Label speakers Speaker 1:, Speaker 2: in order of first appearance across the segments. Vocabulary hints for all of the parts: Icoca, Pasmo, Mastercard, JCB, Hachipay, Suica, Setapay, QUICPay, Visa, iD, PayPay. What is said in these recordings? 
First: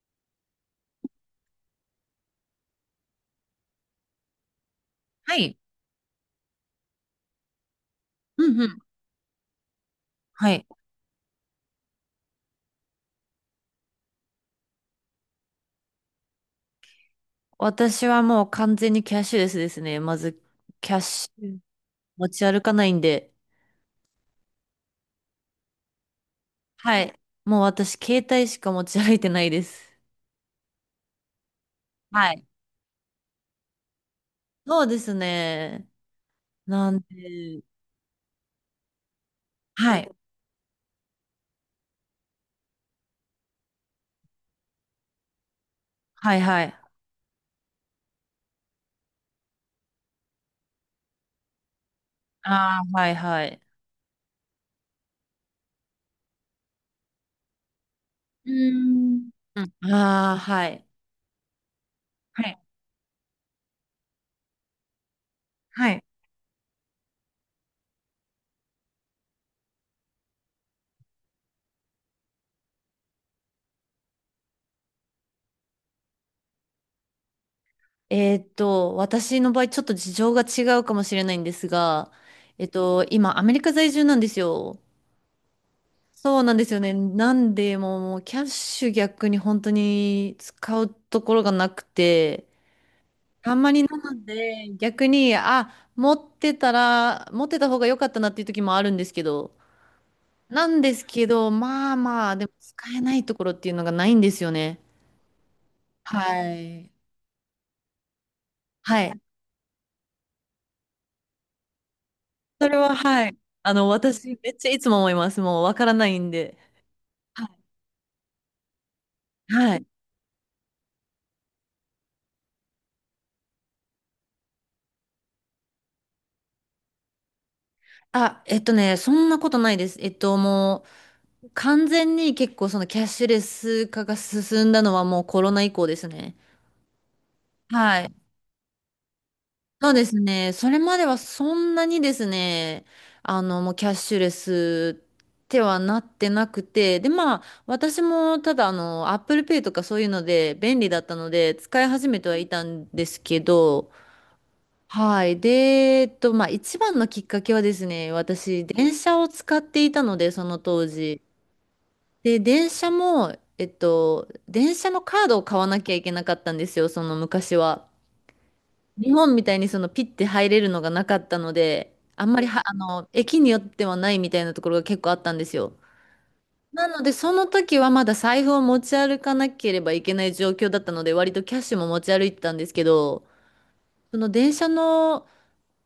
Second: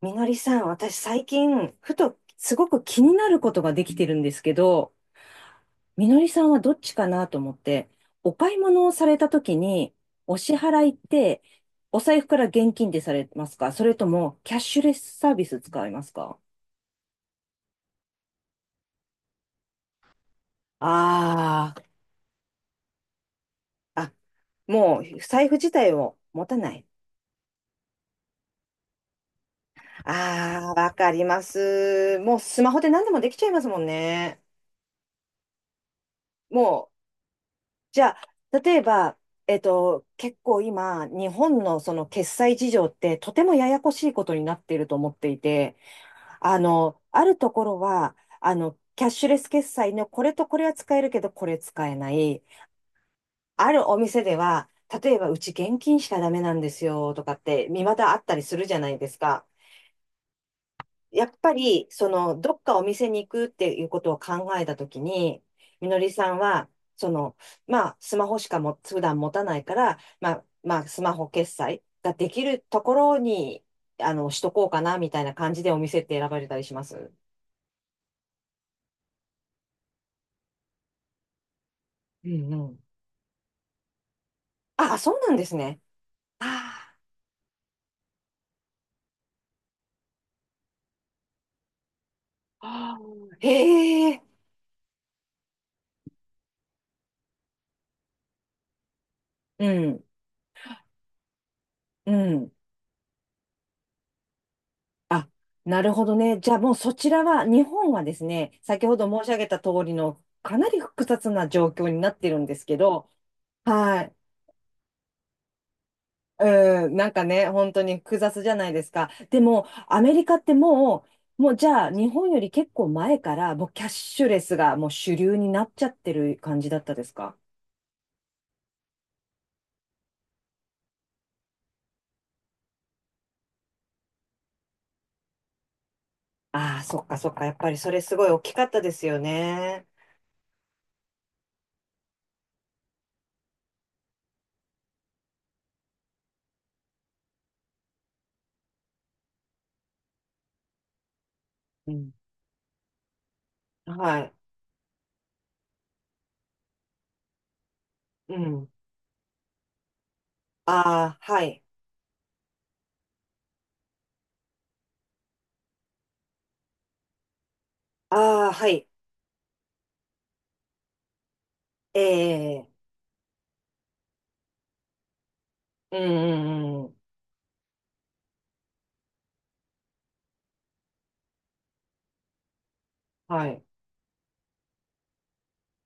Speaker 1: みのりさん、私最近、ふとすごく気になることができてるんですけど、
Speaker 2: はい。
Speaker 1: みのりさんはどっちかなと思って、お
Speaker 2: う
Speaker 1: 買い
Speaker 2: んうん。
Speaker 1: 物をされた時に、お
Speaker 2: は
Speaker 1: 支
Speaker 2: い。
Speaker 1: 払いって、お財布から現金でされますか？それとも、キャッシュレスサービス使いますか？
Speaker 2: 私はもう完全にキャッシュレスですね。まず、キャッシュ
Speaker 1: ああー、
Speaker 2: 持ち歩かないんで。
Speaker 1: あ、もう、財布自体を持たない。
Speaker 2: はい。もう私、携帯しか持ち歩いてないです。
Speaker 1: ああ、わかります。
Speaker 2: は
Speaker 1: もう
Speaker 2: い。
Speaker 1: スマホで何でもできちゃいますもんね。
Speaker 2: そうですね。
Speaker 1: もう、
Speaker 2: なんで、
Speaker 1: じゃあ、例えば、
Speaker 2: はい。
Speaker 1: 結構今、日本のその決済事情ってとてもややこしいことになっていると思っていて、
Speaker 2: はいはい。
Speaker 1: あるところは、キャッシュレス決済のこれとこれは使えるけど、これ使えない。
Speaker 2: ああ、はいはい。
Speaker 1: あるお店では、例えばうち現金しかダメなんですよとかって、未だあったり
Speaker 2: う
Speaker 1: するじ
Speaker 2: ー
Speaker 1: ゃないです
Speaker 2: ん。
Speaker 1: か。
Speaker 2: うん。ああ、はい。
Speaker 1: やっぱり、
Speaker 2: は
Speaker 1: ど
Speaker 2: い。
Speaker 1: っかお店に行くっていうことを考えたときに、み
Speaker 2: は
Speaker 1: の
Speaker 2: い。
Speaker 1: りさんは、その、まあ、スマホしかも、普段持たないから、まあ、まあ、スマホ決済ができるところに、しとこうかな、みたいな感じでお店って選ばれたりします？
Speaker 2: 私の場合、ちょっと事情が違うかもしれないんですが、
Speaker 1: うんうん。
Speaker 2: 今、アメリカ在住なんですよ。
Speaker 1: ああ、そうなんですね。
Speaker 2: そうなんですよね。なんで、もうキャッシュ逆に本当に使うところがなくて、
Speaker 1: ああ、あ、
Speaker 2: あんまりな
Speaker 1: へえ、
Speaker 2: ので、逆に、あ、持ってた方が良かったなっていう時もあるんですけど、
Speaker 1: うん、
Speaker 2: なんですけど、まあ
Speaker 1: う
Speaker 2: まあ、で
Speaker 1: ん。
Speaker 2: も使えないところっていうのがないんですよね。
Speaker 1: あ、なるほどね。じゃ
Speaker 2: は
Speaker 1: あもう
Speaker 2: い。
Speaker 1: そちらは、日本はですね、先ほ
Speaker 2: は
Speaker 1: ど
Speaker 2: い。
Speaker 1: 申し上げた通りのかなり複雑な状況になってるんです
Speaker 2: そ
Speaker 1: け
Speaker 2: れは、
Speaker 1: ど、
Speaker 2: はい。
Speaker 1: はい。
Speaker 2: 私、めっちゃいつも思います。もう、わからないんで。
Speaker 1: うん、なんかね、
Speaker 2: は
Speaker 1: 本当に複雑じゃないですか。で
Speaker 2: い。
Speaker 1: も、
Speaker 2: はい。
Speaker 1: アメリカってもうじゃあ日本より結構前から、もうキャッシュレスがもう主流になっちゃってる感じだったですか？
Speaker 2: あ、そんなことないです。もう、完全に結構そのキャッシュレス化が進んだのはもうコロナ以降ですね。
Speaker 1: ああー、そっかそっか。やっぱりそれ
Speaker 2: は
Speaker 1: す
Speaker 2: い。
Speaker 1: ごい大きかったですよね。
Speaker 2: そうですね。それまではそんなにですね、もうキャッシュレスってはなってなくて、で、まあ、私もただApple Pay とかそういうので便利だったので、使い
Speaker 1: う
Speaker 2: 始
Speaker 1: ん。
Speaker 2: めてはいたんですけど、
Speaker 1: はい。
Speaker 2: はい。で、まあ、一番のきっかけはですね、
Speaker 1: う
Speaker 2: 私、
Speaker 1: ん。
Speaker 2: 電車を使っていたので、その当
Speaker 1: ああ、
Speaker 2: 時。
Speaker 1: はい。
Speaker 2: で、電車も、電車のカードを買わなきゃいけなかったんですよ、その昔は。
Speaker 1: ああ、はい。
Speaker 2: 日本みたいにそのピッて入れるのがなかったので、あんまりは、
Speaker 1: ええ、
Speaker 2: 駅によってはないみたいなところが結構あったんですよ。
Speaker 1: うん
Speaker 2: な
Speaker 1: う
Speaker 2: の
Speaker 1: ん、
Speaker 2: で、その時はまだ財布を持ち歩かなければいけない状況だったので、割とキャッシュも持ち歩いてたんですけど、
Speaker 1: はい。
Speaker 2: その電車の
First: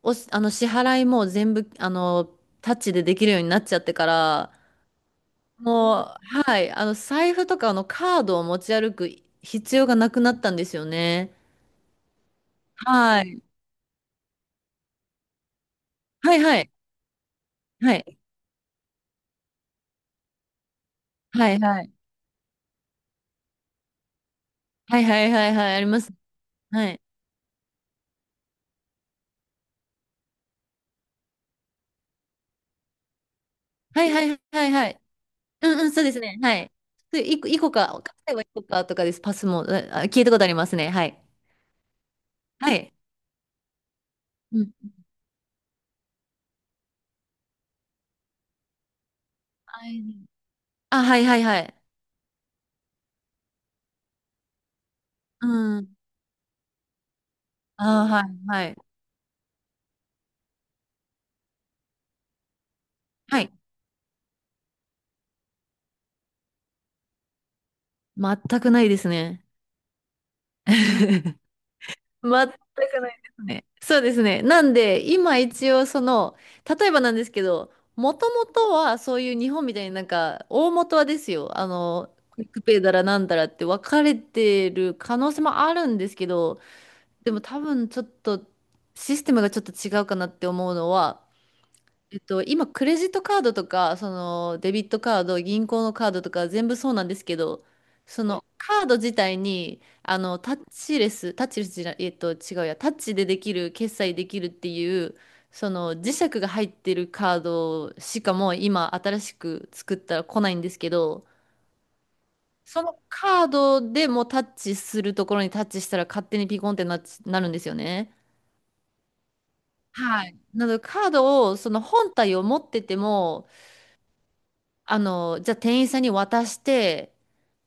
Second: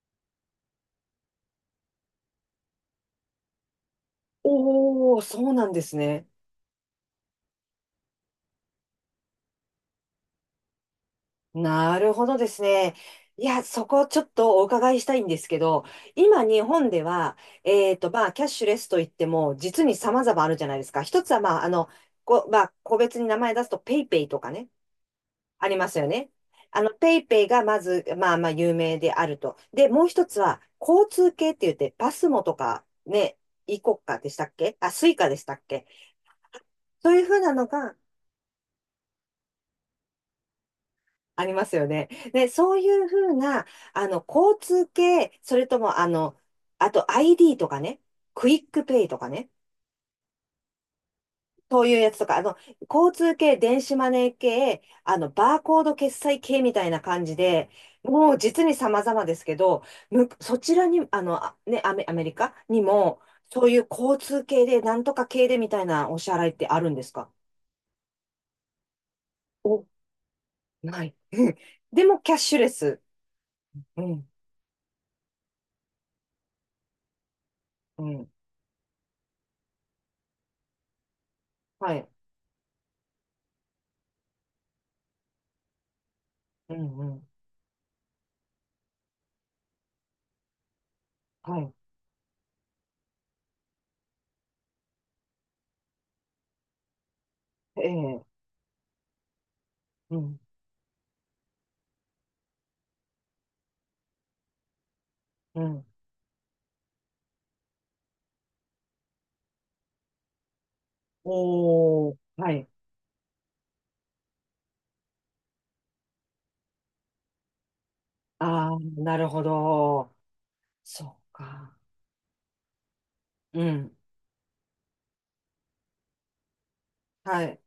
Speaker 2: お、あの支払いも全部、タッチでできるようになっちゃってから、
Speaker 1: おー、そうなんです
Speaker 2: もう、
Speaker 1: ね。
Speaker 2: はい、財布とかのカードを持ち歩く必要がなくなったんですよね。
Speaker 1: なるほどですね。
Speaker 2: はい。
Speaker 1: いや、そこちょっとお伺いしたいんですけど、
Speaker 2: はい
Speaker 1: 今
Speaker 2: は
Speaker 1: 日
Speaker 2: い。
Speaker 1: 本では、
Speaker 2: はい。
Speaker 1: まあ、キャッシュレスといっても、実に様々あるじゃないですか。一つは、
Speaker 2: は
Speaker 1: ま
Speaker 2: い
Speaker 1: あ、
Speaker 2: はい。
Speaker 1: まあ、個別に名前出すと、ペイペイとかね、
Speaker 2: はいはいはい
Speaker 1: あ
Speaker 2: はい。
Speaker 1: り
Speaker 2: あり
Speaker 1: ます
Speaker 2: ま
Speaker 1: よ
Speaker 2: す。
Speaker 1: ね。
Speaker 2: はい。
Speaker 1: ペイペイがまず、まあまあ、有名であると。で、もう一つは、交通系って言って、パスモとか、ね、イコ
Speaker 2: はい
Speaker 1: カ
Speaker 2: はい
Speaker 1: でしたっ
Speaker 2: はい
Speaker 1: け？
Speaker 2: は
Speaker 1: あ、
Speaker 2: い。
Speaker 1: スイカでしたっ
Speaker 2: うんう
Speaker 1: け？
Speaker 2: ん、そうですね。はい。
Speaker 1: そういうふ
Speaker 2: で、
Speaker 1: うな
Speaker 2: い
Speaker 1: の
Speaker 2: こか、
Speaker 1: が、
Speaker 2: 買えばいこかとかです。パスも、あ聞いたことありますね。はい。
Speaker 1: ありますよね。ね、
Speaker 2: は
Speaker 1: そうい
Speaker 2: い。
Speaker 1: うふうな、交
Speaker 2: うん。
Speaker 1: 通系、それとも、あと ID とかね、クイックペイとかね、
Speaker 2: はいあ、はいはいはい。
Speaker 1: そういうやつとか、交通系、電子マネー系、
Speaker 2: う
Speaker 1: バーコー
Speaker 2: ん。
Speaker 1: ド決済系みたいな感じで、
Speaker 2: あ、はい
Speaker 1: もう実
Speaker 2: は
Speaker 1: に
Speaker 2: い。
Speaker 1: 様々ですけど、む、そちらに、アメリカにも、
Speaker 2: はい。
Speaker 1: そういう交通系で、なんとか系でみたいなお支払いってあるんですか？
Speaker 2: 全くないですね。
Speaker 1: お、ない。
Speaker 2: 全く
Speaker 1: でも、キャッ
Speaker 2: ない
Speaker 1: シ
Speaker 2: で
Speaker 1: ュレス。
Speaker 2: すね。そう
Speaker 1: う
Speaker 2: です
Speaker 1: ん、
Speaker 2: ね。なんで、今一応その、例えばなんですけど、
Speaker 1: う
Speaker 2: も
Speaker 1: ん、
Speaker 2: ともとはそういう日本みたいになんか、大元はですよ、
Speaker 1: はい。
Speaker 2: クイックペイだらなんだらって分かれてる可能性もあるんですけど、
Speaker 1: うん、うん。
Speaker 2: でも多分ちょっとシステムがちょっと違うかなって思うのは、
Speaker 1: はい、
Speaker 2: 今、クレジットカードとか、その、デビットカード、銀行のカードとか、全部そうなんですけど、
Speaker 1: え
Speaker 2: そ
Speaker 1: え、
Speaker 2: の、カード自体に、
Speaker 1: うん、
Speaker 2: タッチレス、タッチレスじゃない、違うや、タッチでできる、決済できるっていう、
Speaker 1: う
Speaker 2: そ
Speaker 1: ん。
Speaker 2: の、磁石が入ってるカードしかもう今、新しく作ったら来ないんですけど、
Speaker 1: おお、はい。
Speaker 2: そのカードでもタッチするところにタッチしたら勝手にピコンってなっち、なるんですよね。
Speaker 1: ああ、なるほど。
Speaker 2: はい。なので
Speaker 1: そ
Speaker 2: カー
Speaker 1: う
Speaker 2: ドをそ
Speaker 1: か。
Speaker 2: の本体を持ってても
Speaker 1: うん。
Speaker 2: じゃあ店員さんに渡して
Speaker 1: はい。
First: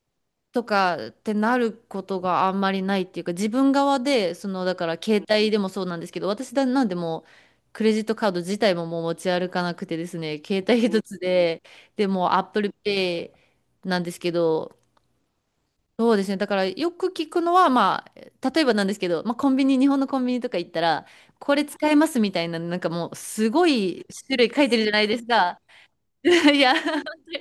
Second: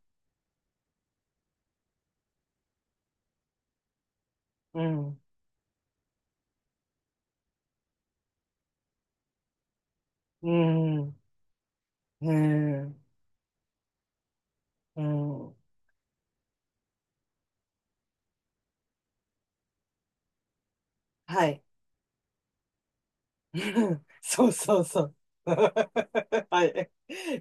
Speaker 2: とかってなることがあんまりないっていうか、自分側で、その、だ
Speaker 1: う
Speaker 2: から
Speaker 1: ん。
Speaker 2: 携帯でもそうなんですけど、なんでもうクレジットカード自体ももう持ち歩かなくてですね、
Speaker 1: う
Speaker 2: 携帯一
Speaker 1: ん。
Speaker 2: つで、でも
Speaker 1: う
Speaker 2: う Apple
Speaker 1: ん。
Speaker 2: Pay なんですけど、
Speaker 1: うん。
Speaker 2: そうですね。だからよく聞くのは、まあ、例えばなんですけど、まあ、コンビニ、日本のコンビニとか行ったら、
Speaker 1: は
Speaker 2: こ
Speaker 1: い。
Speaker 2: れ使えますみたいな、なんかもう、す ご
Speaker 1: う
Speaker 2: い
Speaker 1: ん、
Speaker 2: 種
Speaker 1: そ
Speaker 2: 類
Speaker 1: う
Speaker 2: 書いて
Speaker 1: そ
Speaker 2: る
Speaker 1: う
Speaker 2: じゃな
Speaker 1: そ
Speaker 2: い
Speaker 1: う。
Speaker 2: ですか。い
Speaker 1: は
Speaker 2: や、
Speaker 1: い。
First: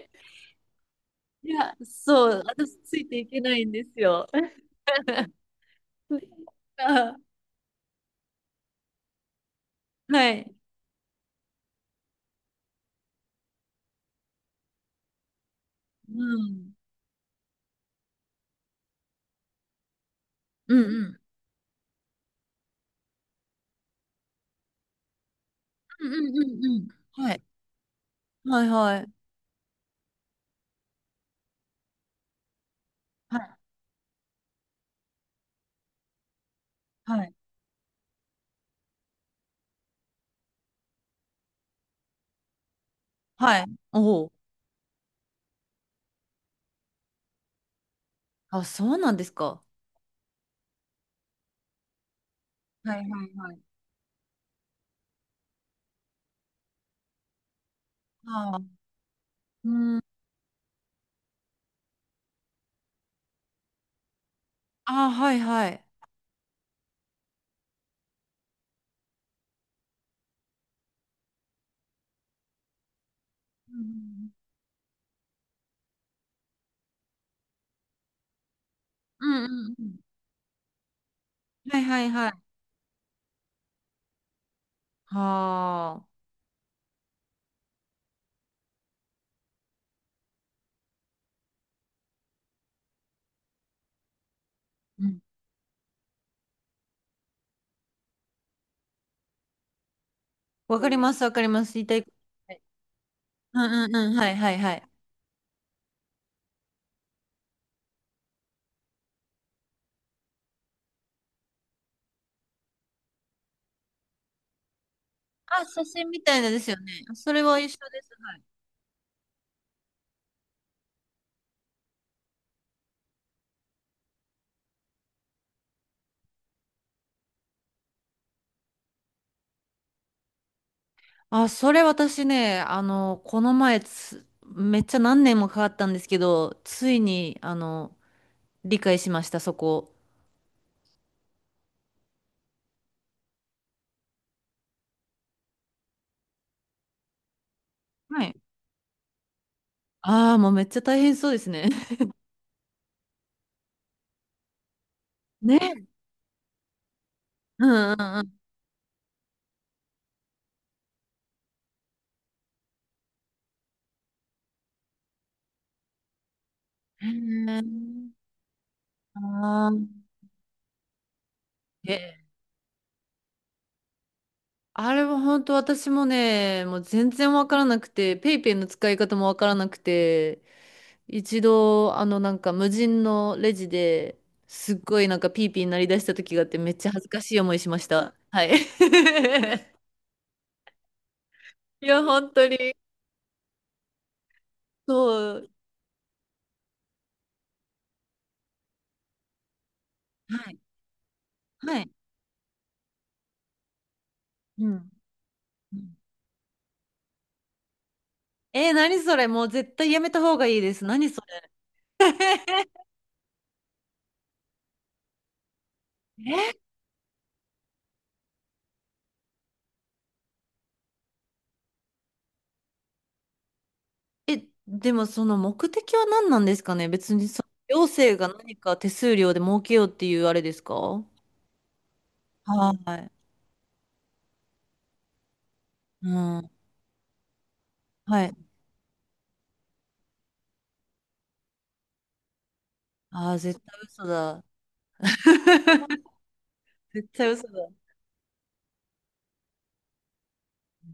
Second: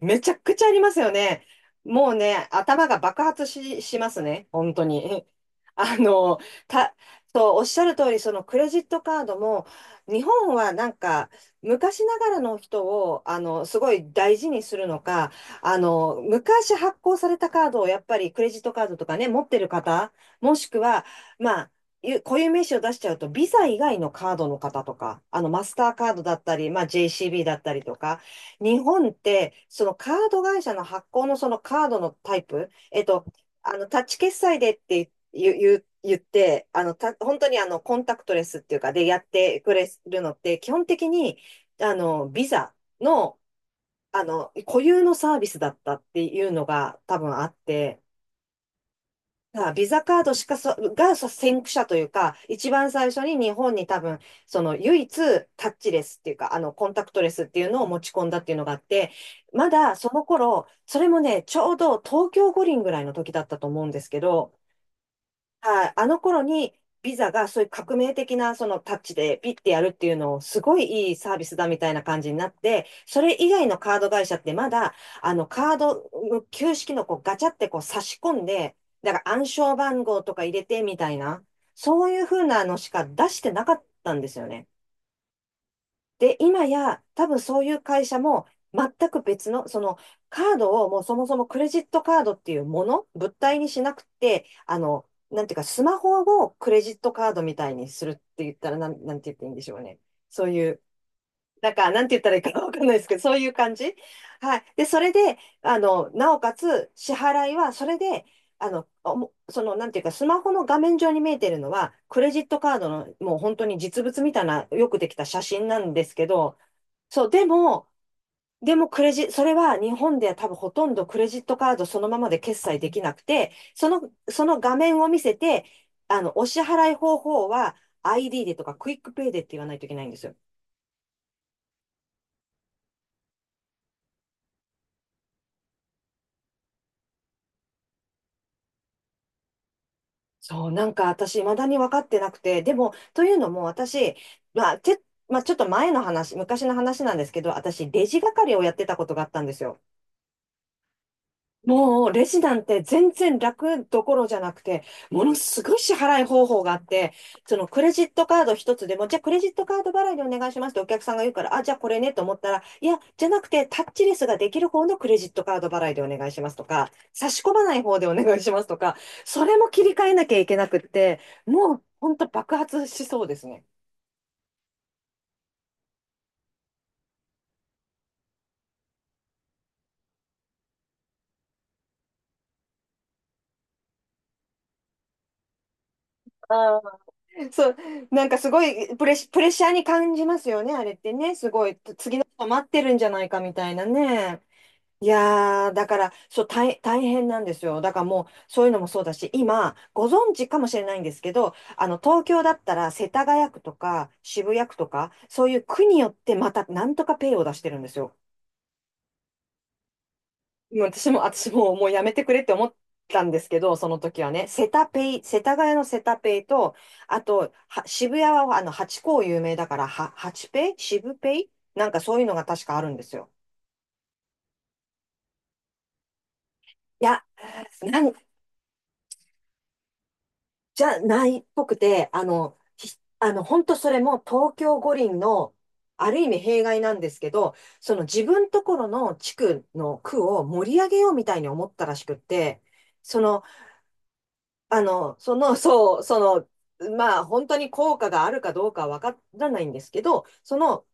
Speaker 1: めちゃくちゃありますよね。
Speaker 2: いや、
Speaker 1: もう
Speaker 2: そう、
Speaker 1: ね、
Speaker 2: 私
Speaker 1: 頭
Speaker 2: つ
Speaker 1: が
Speaker 2: いて
Speaker 1: 爆
Speaker 2: いけ
Speaker 1: 発
Speaker 2: ないん
Speaker 1: し、
Speaker 2: で
Speaker 1: し
Speaker 2: す
Speaker 1: ます
Speaker 2: よ。
Speaker 1: ね。本当に。あの、た、
Speaker 2: あ、
Speaker 1: おっしゃる通り、そのクレジットカードも、日
Speaker 2: は
Speaker 1: 本
Speaker 2: い。
Speaker 1: はなんか、昔ながらの人を、すごい大事にするのか、
Speaker 2: う
Speaker 1: 昔
Speaker 2: ん。
Speaker 1: 発行されたカードを、やっぱりクレジットカードとかね、持ってる方、もし
Speaker 2: う
Speaker 1: く
Speaker 2: んう
Speaker 1: は、
Speaker 2: ん。
Speaker 1: まゆ固有名詞を出しちゃうと、ビザ以外のカードの方とか、マスター
Speaker 2: う
Speaker 1: カ
Speaker 2: ん
Speaker 1: ード
Speaker 2: う
Speaker 1: だ
Speaker 2: ん
Speaker 1: っ
Speaker 2: う
Speaker 1: た
Speaker 2: ん
Speaker 1: り、
Speaker 2: う
Speaker 1: まあ、
Speaker 2: ん。はい。
Speaker 1: JCB だったりとか、
Speaker 2: はい
Speaker 1: 日
Speaker 2: は
Speaker 1: 本
Speaker 2: い。
Speaker 1: って、そのカード会社の発行のそのカードのタイプ、
Speaker 2: はい。
Speaker 1: タッチ決済でって言って、
Speaker 2: はい。
Speaker 1: 本当にコンタクトレスっていうか、でやってくれるのって、基本的に、ビザの、
Speaker 2: はい。おお。
Speaker 1: 固有のサービスだったっていうのが多分あって、
Speaker 2: あ、そうなんですか。
Speaker 1: さあ、ビザカードしかそ、がさ先駆者というか、一番
Speaker 2: はいは
Speaker 1: 最
Speaker 2: い
Speaker 1: 初に日
Speaker 2: はい。
Speaker 1: 本に多分、その唯一タッチレスっていうか、コンタクトレスっていうのを持ち込んだってい
Speaker 2: あ
Speaker 1: うのがあ
Speaker 2: あ、
Speaker 1: って、ま
Speaker 2: う
Speaker 1: だ
Speaker 2: ん。
Speaker 1: その頃、それもね、ちょうど東京五輪ぐらいの時だったと思うんですけど、
Speaker 2: ああ、はいはい。
Speaker 1: はい、あの頃にビザがそういう革命的なそのタッチでピッてやるっていうのをすごいいいサービスだみたいな感じになって、それ以外
Speaker 2: う
Speaker 1: のカード会
Speaker 2: ん
Speaker 1: 社ってまだあのカードの旧式のこうガチャってこう差し込んで、だか
Speaker 2: う
Speaker 1: ら
Speaker 2: ん
Speaker 1: 暗
Speaker 2: う
Speaker 1: 証
Speaker 2: んうん。
Speaker 1: 番号とか入れてみたいな、
Speaker 2: はいは
Speaker 1: そ
Speaker 2: い
Speaker 1: ういう
Speaker 2: はい。は
Speaker 1: 風なのしか出してなかったんですよね。
Speaker 2: あ。
Speaker 1: で、今や、多分そういう会社も、全く別の、その、カードをもうそもそもクレジットカードっていうもの、物体にしなくて、
Speaker 2: うん。
Speaker 1: なんていうか、スマホをクレジットカードみたいにするって言ったら、なんて言っていいんでしょうね。そうい
Speaker 2: わ
Speaker 1: う、
Speaker 2: かりますわかりま
Speaker 1: な
Speaker 2: す。
Speaker 1: ん
Speaker 2: 言い
Speaker 1: か、
Speaker 2: た
Speaker 1: な
Speaker 2: い
Speaker 1: ん
Speaker 2: こ
Speaker 1: て
Speaker 2: と。
Speaker 1: 言ったらいいか
Speaker 2: はい
Speaker 1: わかんないですけど、そういう
Speaker 2: う
Speaker 1: 感
Speaker 2: ん
Speaker 1: じ。
Speaker 2: うんうん。はいは
Speaker 1: は
Speaker 2: い
Speaker 1: い。
Speaker 2: は
Speaker 1: で、
Speaker 2: い。
Speaker 1: それで、なおかつ、支払いは、それで、おもその、なんていうか、スマホの画面上に見えてるのは、クレジットカードの、もう本当に実物みたいな、よくできた写
Speaker 2: あ、
Speaker 1: 真な
Speaker 2: 写
Speaker 1: んで
Speaker 2: 真
Speaker 1: す
Speaker 2: み
Speaker 1: け
Speaker 2: たいな
Speaker 1: ど、
Speaker 2: ですよね。
Speaker 1: そう、
Speaker 2: それ
Speaker 1: で
Speaker 2: は一緒
Speaker 1: も、
Speaker 2: です。
Speaker 1: でもクレジ、それは日本では多分ほとんどクレジットカードそのままで決済できなくて、その画面を見せて、お支払い方法は ID でとかクイックペイでって言わないといけないんですよ。
Speaker 2: あ、それ私ね、この前めっちゃ何年もかかったんですけど、ついに、理解しました、そこ。
Speaker 1: そう、なんか私、未だに分かってなくて、でも、というのも私、まあ、て、まあ、ちょっと前の話、昔の話なんですけど、私、レジ
Speaker 2: はい。
Speaker 1: 係をやってたことがあったんですよ。
Speaker 2: ああ、もうめっちゃ大変そうですね。
Speaker 1: も うレジなんて全然楽どころじゃなくて、ものすごい
Speaker 2: ね。
Speaker 1: 支払い方法があって、そ
Speaker 2: う
Speaker 1: のクレ
Speaker 2: ん
Speaker 1: ジッ
Speaker 2: う
Speaker 1: ト
Speaker 2: ん
Speaker 1: カード一つでも、じゃあクレジットカード払いでお願いしますってお客さんが言うから、あ、じゃあこれねと思ったら、いや、じゃなくてタッチレスができる方のクレジットカード払いでお願いしますとか、差し込
Speaker 2: う
Speaker 1: まない方でお
Speaker 2: ん。
Speaker 1: 願いしますとか、それ
Speaker 2: あ
Speaker 1: も
Speaker 2: あ
Speaker 1: 切
Speaker 2: ー
Speaker 1: り替えなきゃいけなくって、もう
Speaker 2: え、
Speaker 1: 本当爆発しそうですね。
Speaker 2: あれは本当私もね、もう全然わからなくて、ペイペイの使い方もわからなくて、一度、なんか無人のレジですっごいなんかピーピーになりだした時があってめっ
Speaker 1: あ
Speaker 2: ちゃ恥ずかしい
Speaker 1: ー、
Speaker 2: 思いし
Speaker 1: そう、
Speaker 2: ました。
Speaker 1: なんか
Speaker 2: は
Speaker 1: す
Speaker 2: い。
Speaker 1: ごいプレッシャー に感じますよね、あれってね。すごい、
Speaker 2: いや、
Speaker 1: 次の
Speaker 2: 本
Speaker 1: 人
Speaker 2: 当
Speaker 1: 待っ
Speaker 2: に。
Speaker 1: てるんじゃないかみたいなね。い
Speaker 2: そう。
Speaker 1: やー、だから、そう、大変なんですよ。だからもう、そういうのもそうだし、今、ご存知
Speaker 2: はい。
Speaker 1: かもしれないんですけど、
Speaker 2: はい。
Speaker 1: 東京だったら、世田谷区とか、渋谷
Speaker 2: う
Speaker 1: 区と
Speaker 2: ん。
Speaker 1: か、そういう
Speaker 2: う
Speaker 1: 区
Speaker 2: ん
Speaker 1: によって、また、なんとかペイを出してるんですよ。
Speaker 2: えー、何それもう絶対やめた方がいいで
Speaker 1: もう
Speaker 2: す。
Speaker 1: 私
Speaker 2: 何
Speaker 1: も、
Speaker 2: そ
Speaker 1: 私
Speaker 2: れ
Speaker 1: も、もうやめてくれって思ったんですけど、その時はね、セタペイ、世田谷のセタペイ と、あと、渋谷は、ハチ公有名だから、ハチペイ渋ペイなんかそういうのが確かあるんですよ。
Speaker 2: え、え、でもその目的は何なんですかね
Speaker 1: い
Speaker 2: 別
Speaker 1: や、
Speaker 2: に行
Speaker 1: なん
Speaker 2: 政が何か手数料で儲けようっていうあれですか
Speaker 1: じゃ
Speaker 2: は
Speaker 1: ないっぽくて、あの、ひ
Speaker 2: い。
Speaker 1: あの、本当それも東京五輪の、
Speaker 2: う
Speaker 1: ある意味
Speaker 2: ん。
Speaker 1: 弊害なんですけど、その自
Speaker 2: はい。
Speaker 1: 分ところの地区の区を盛り上げようみたいに思ったらしくって、そ
Speaker 2: ああ、
Speaker 1: の、
Speaker 2: 絶対嘘だ。
Speaker 1: そう、
Speaker 2: 絶
Speaker 1: まあ、
Speaker 2: 対嘘
Speaker 1: 本当
Speaker 2: だ。
Speaker 1: に効果があるかどうかはわからないんですけど、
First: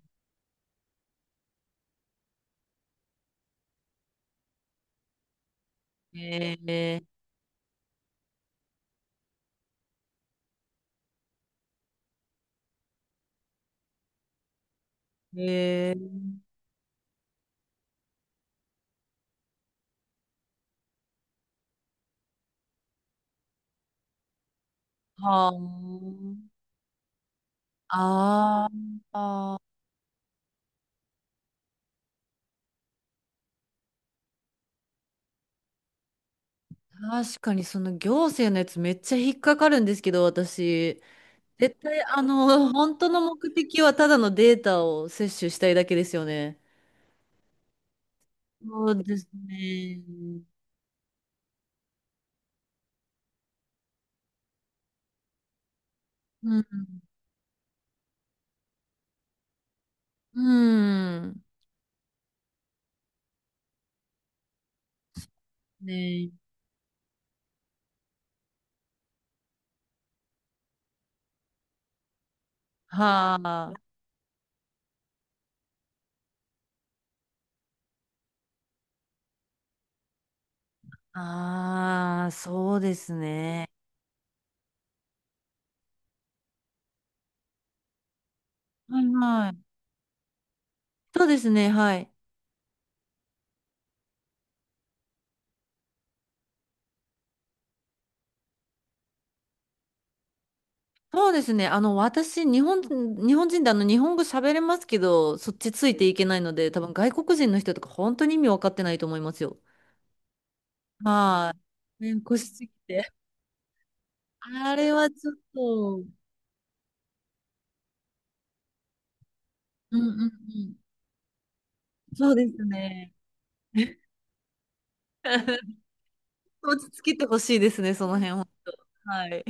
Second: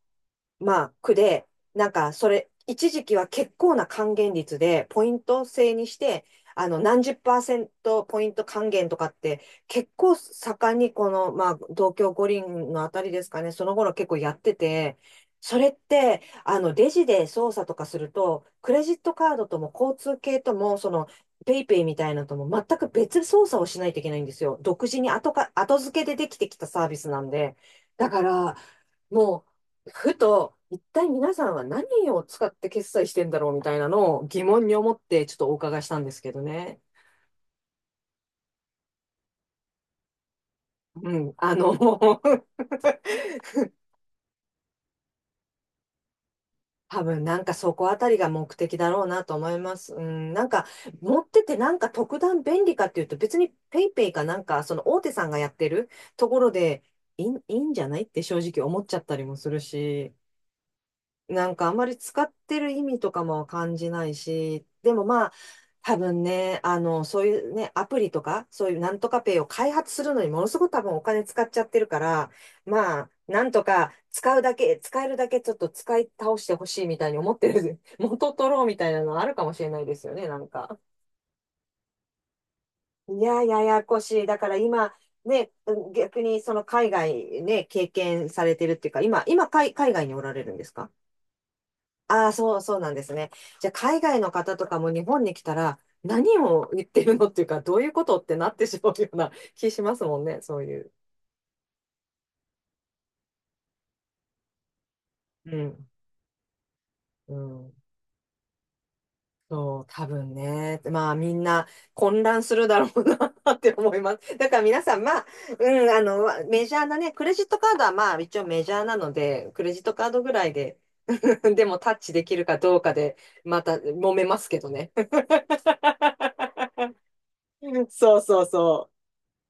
Speaker 1: まあ、区で、なんか、それ、一時期は結構な還元率で、ポイント制にして、
Speaker 2: へ
Speaker 1: 何
Speaker 2: え、
Speaker 1: 十パーセントポイント還元とかって、結構盛んに、まあ、東京五輪のあたりですかね、その頃結構やってて、それっ
Speaker 2: へえ、
Speaker 1: て、レジで操作とかすると、クレジットカードとも交通系とも、ペイペイみたいなのとも全く別操作をしないといけないんですよ。独自に後付けで
Speaker 2: は
Speaker 1: できてきたサービスなんで。だから、
Speaker 2: あ
Speaker 1: も
Speaker 2: あ、あ
Speaker 1: う、ふと、一体皆さんは何を使って決済してんだろうみたいなのを疑問に思ってちょっとお伺いしたんですけどね。
Speaker 2: 確かにその行政のやつめっちゃ引っかかるんですけど、私、
Speaker 1: うん、
Speaker 2: 絶対本当の目的はただのデータを摂取したいだけですよね。
Speaker 1: 多分なんかそこあたりが目的
Speaker 2: そ
Speaker 1: だろ
Speaker 2: う
Speaker 1: う
Speaker 2: で
Speaker 1: な
Speaker 2: す
Speaker 1: と思います。う
Speaker 2: ね。
Speaker 1: ん、なんか持っててなんか特段便利かっていうと別にペイペイかなんかその大手さんがやってるところ
Speaker 2: う
Speaker 1: で
Speaker 2: ん、
Speaker 1: いいんじゃないって正直思っちゃったりもするし。
Speaker 2: うん、
Speaker 1: なんかあんまり使ってる意味とかも感じないし、でもまあ、多分
Speaker 2: ね、
Speaker 1: ね、そういうね、アプリとか、そういうなんとかペイを開発するのにものすごく多分お金使っちゃってるから、まあ、
Speaker 2: は
Speaker 1: なんと
Speaker 2: あ、
Speaker 1: か使うだけ、使えるだけちょっと使い倒してほしいみたいに思ってる、元取ろうみたいなのあるかもしれないですよね、なんか。
Speaker 2: ああ、そうです
Speaker 1: いや、や
Speaker 2: ね。
Speaker 1: やこしい。だから今、ね、逆にその海外ね、経験されてるっていうか、
Speaker 2: はい
Speaker 1: 今、今
Speaker 2: はい。
Speaker 1: 海、海外におられるんですか？
Speaker 2: そうですね、はい。
Speaker 1: ああ、そう、そうなんですね。じゃあ、海外の方とかも日本に来たら、何を言ってるのっていうか、どういうことってなってしまうような気しますもんね、そういう。
Speaker 2: そうですね。私、日本人で日本語喋れますけど、そ
Speaker 1: う
Speaker 2: っちつ
Speaker 1: ん。
Speaker 2: いていけないので、多分外
Speaker 1: う
Speaker 2: 国人の
Speaker 1: ん。
Speaker 2: 人とか本当に意味分かってないと思いますよ。
Speaker 1: そう、多分ね。まあ、みん
Speaker 2: は
Speaker 1: な
Speaker 2: い。ね、
Speaker 1: 混乱
Speaker 2: 腰
Speaker 1: す
Speaker 2: す
Speaker 1: る
Speaker 2: ぎ
Speaker 1: だろう
Speaker 2: て。
Speaker 1: な って思います。だから
Speaker 2: あ
Speaker 1: 皆
Speaker 2: れ
Speaker 1: さん、
Speaker 2: は
Speaker 1: まあ、
Speaker 2: ちょっ
Speaker 1: うん、
Speaker 2: と、
Speaker 1: メジャーなね、クレジットカードはまあ、一応メジャーなので、クレジット
Speaker 2: うんう
Speaker 1: カー
Speaker 2: ん
Speaker 1: ド
Speaker 2: う
Speaker 1: ぐらい
Speaker 2: ん。
Speaker 1: で、でもタッチで
Speaker 2: そ
Speaker 1: き
Speaker 2: う
Speaker 1: る
Speaker 2: で
Speaker 1: か
Speaker 2: す
Speaker 1: どうか
Speaker 2: ね。
Speaker 1: で、また揉めますけどね。
Speaker 2: 落ち着けてほしいですね、その
Speaker 1: そう
Speaker 2: 辺
Speaker 1: そう
Speaker 2: は。
Speaker 1: そう。
Speaker 2: はい。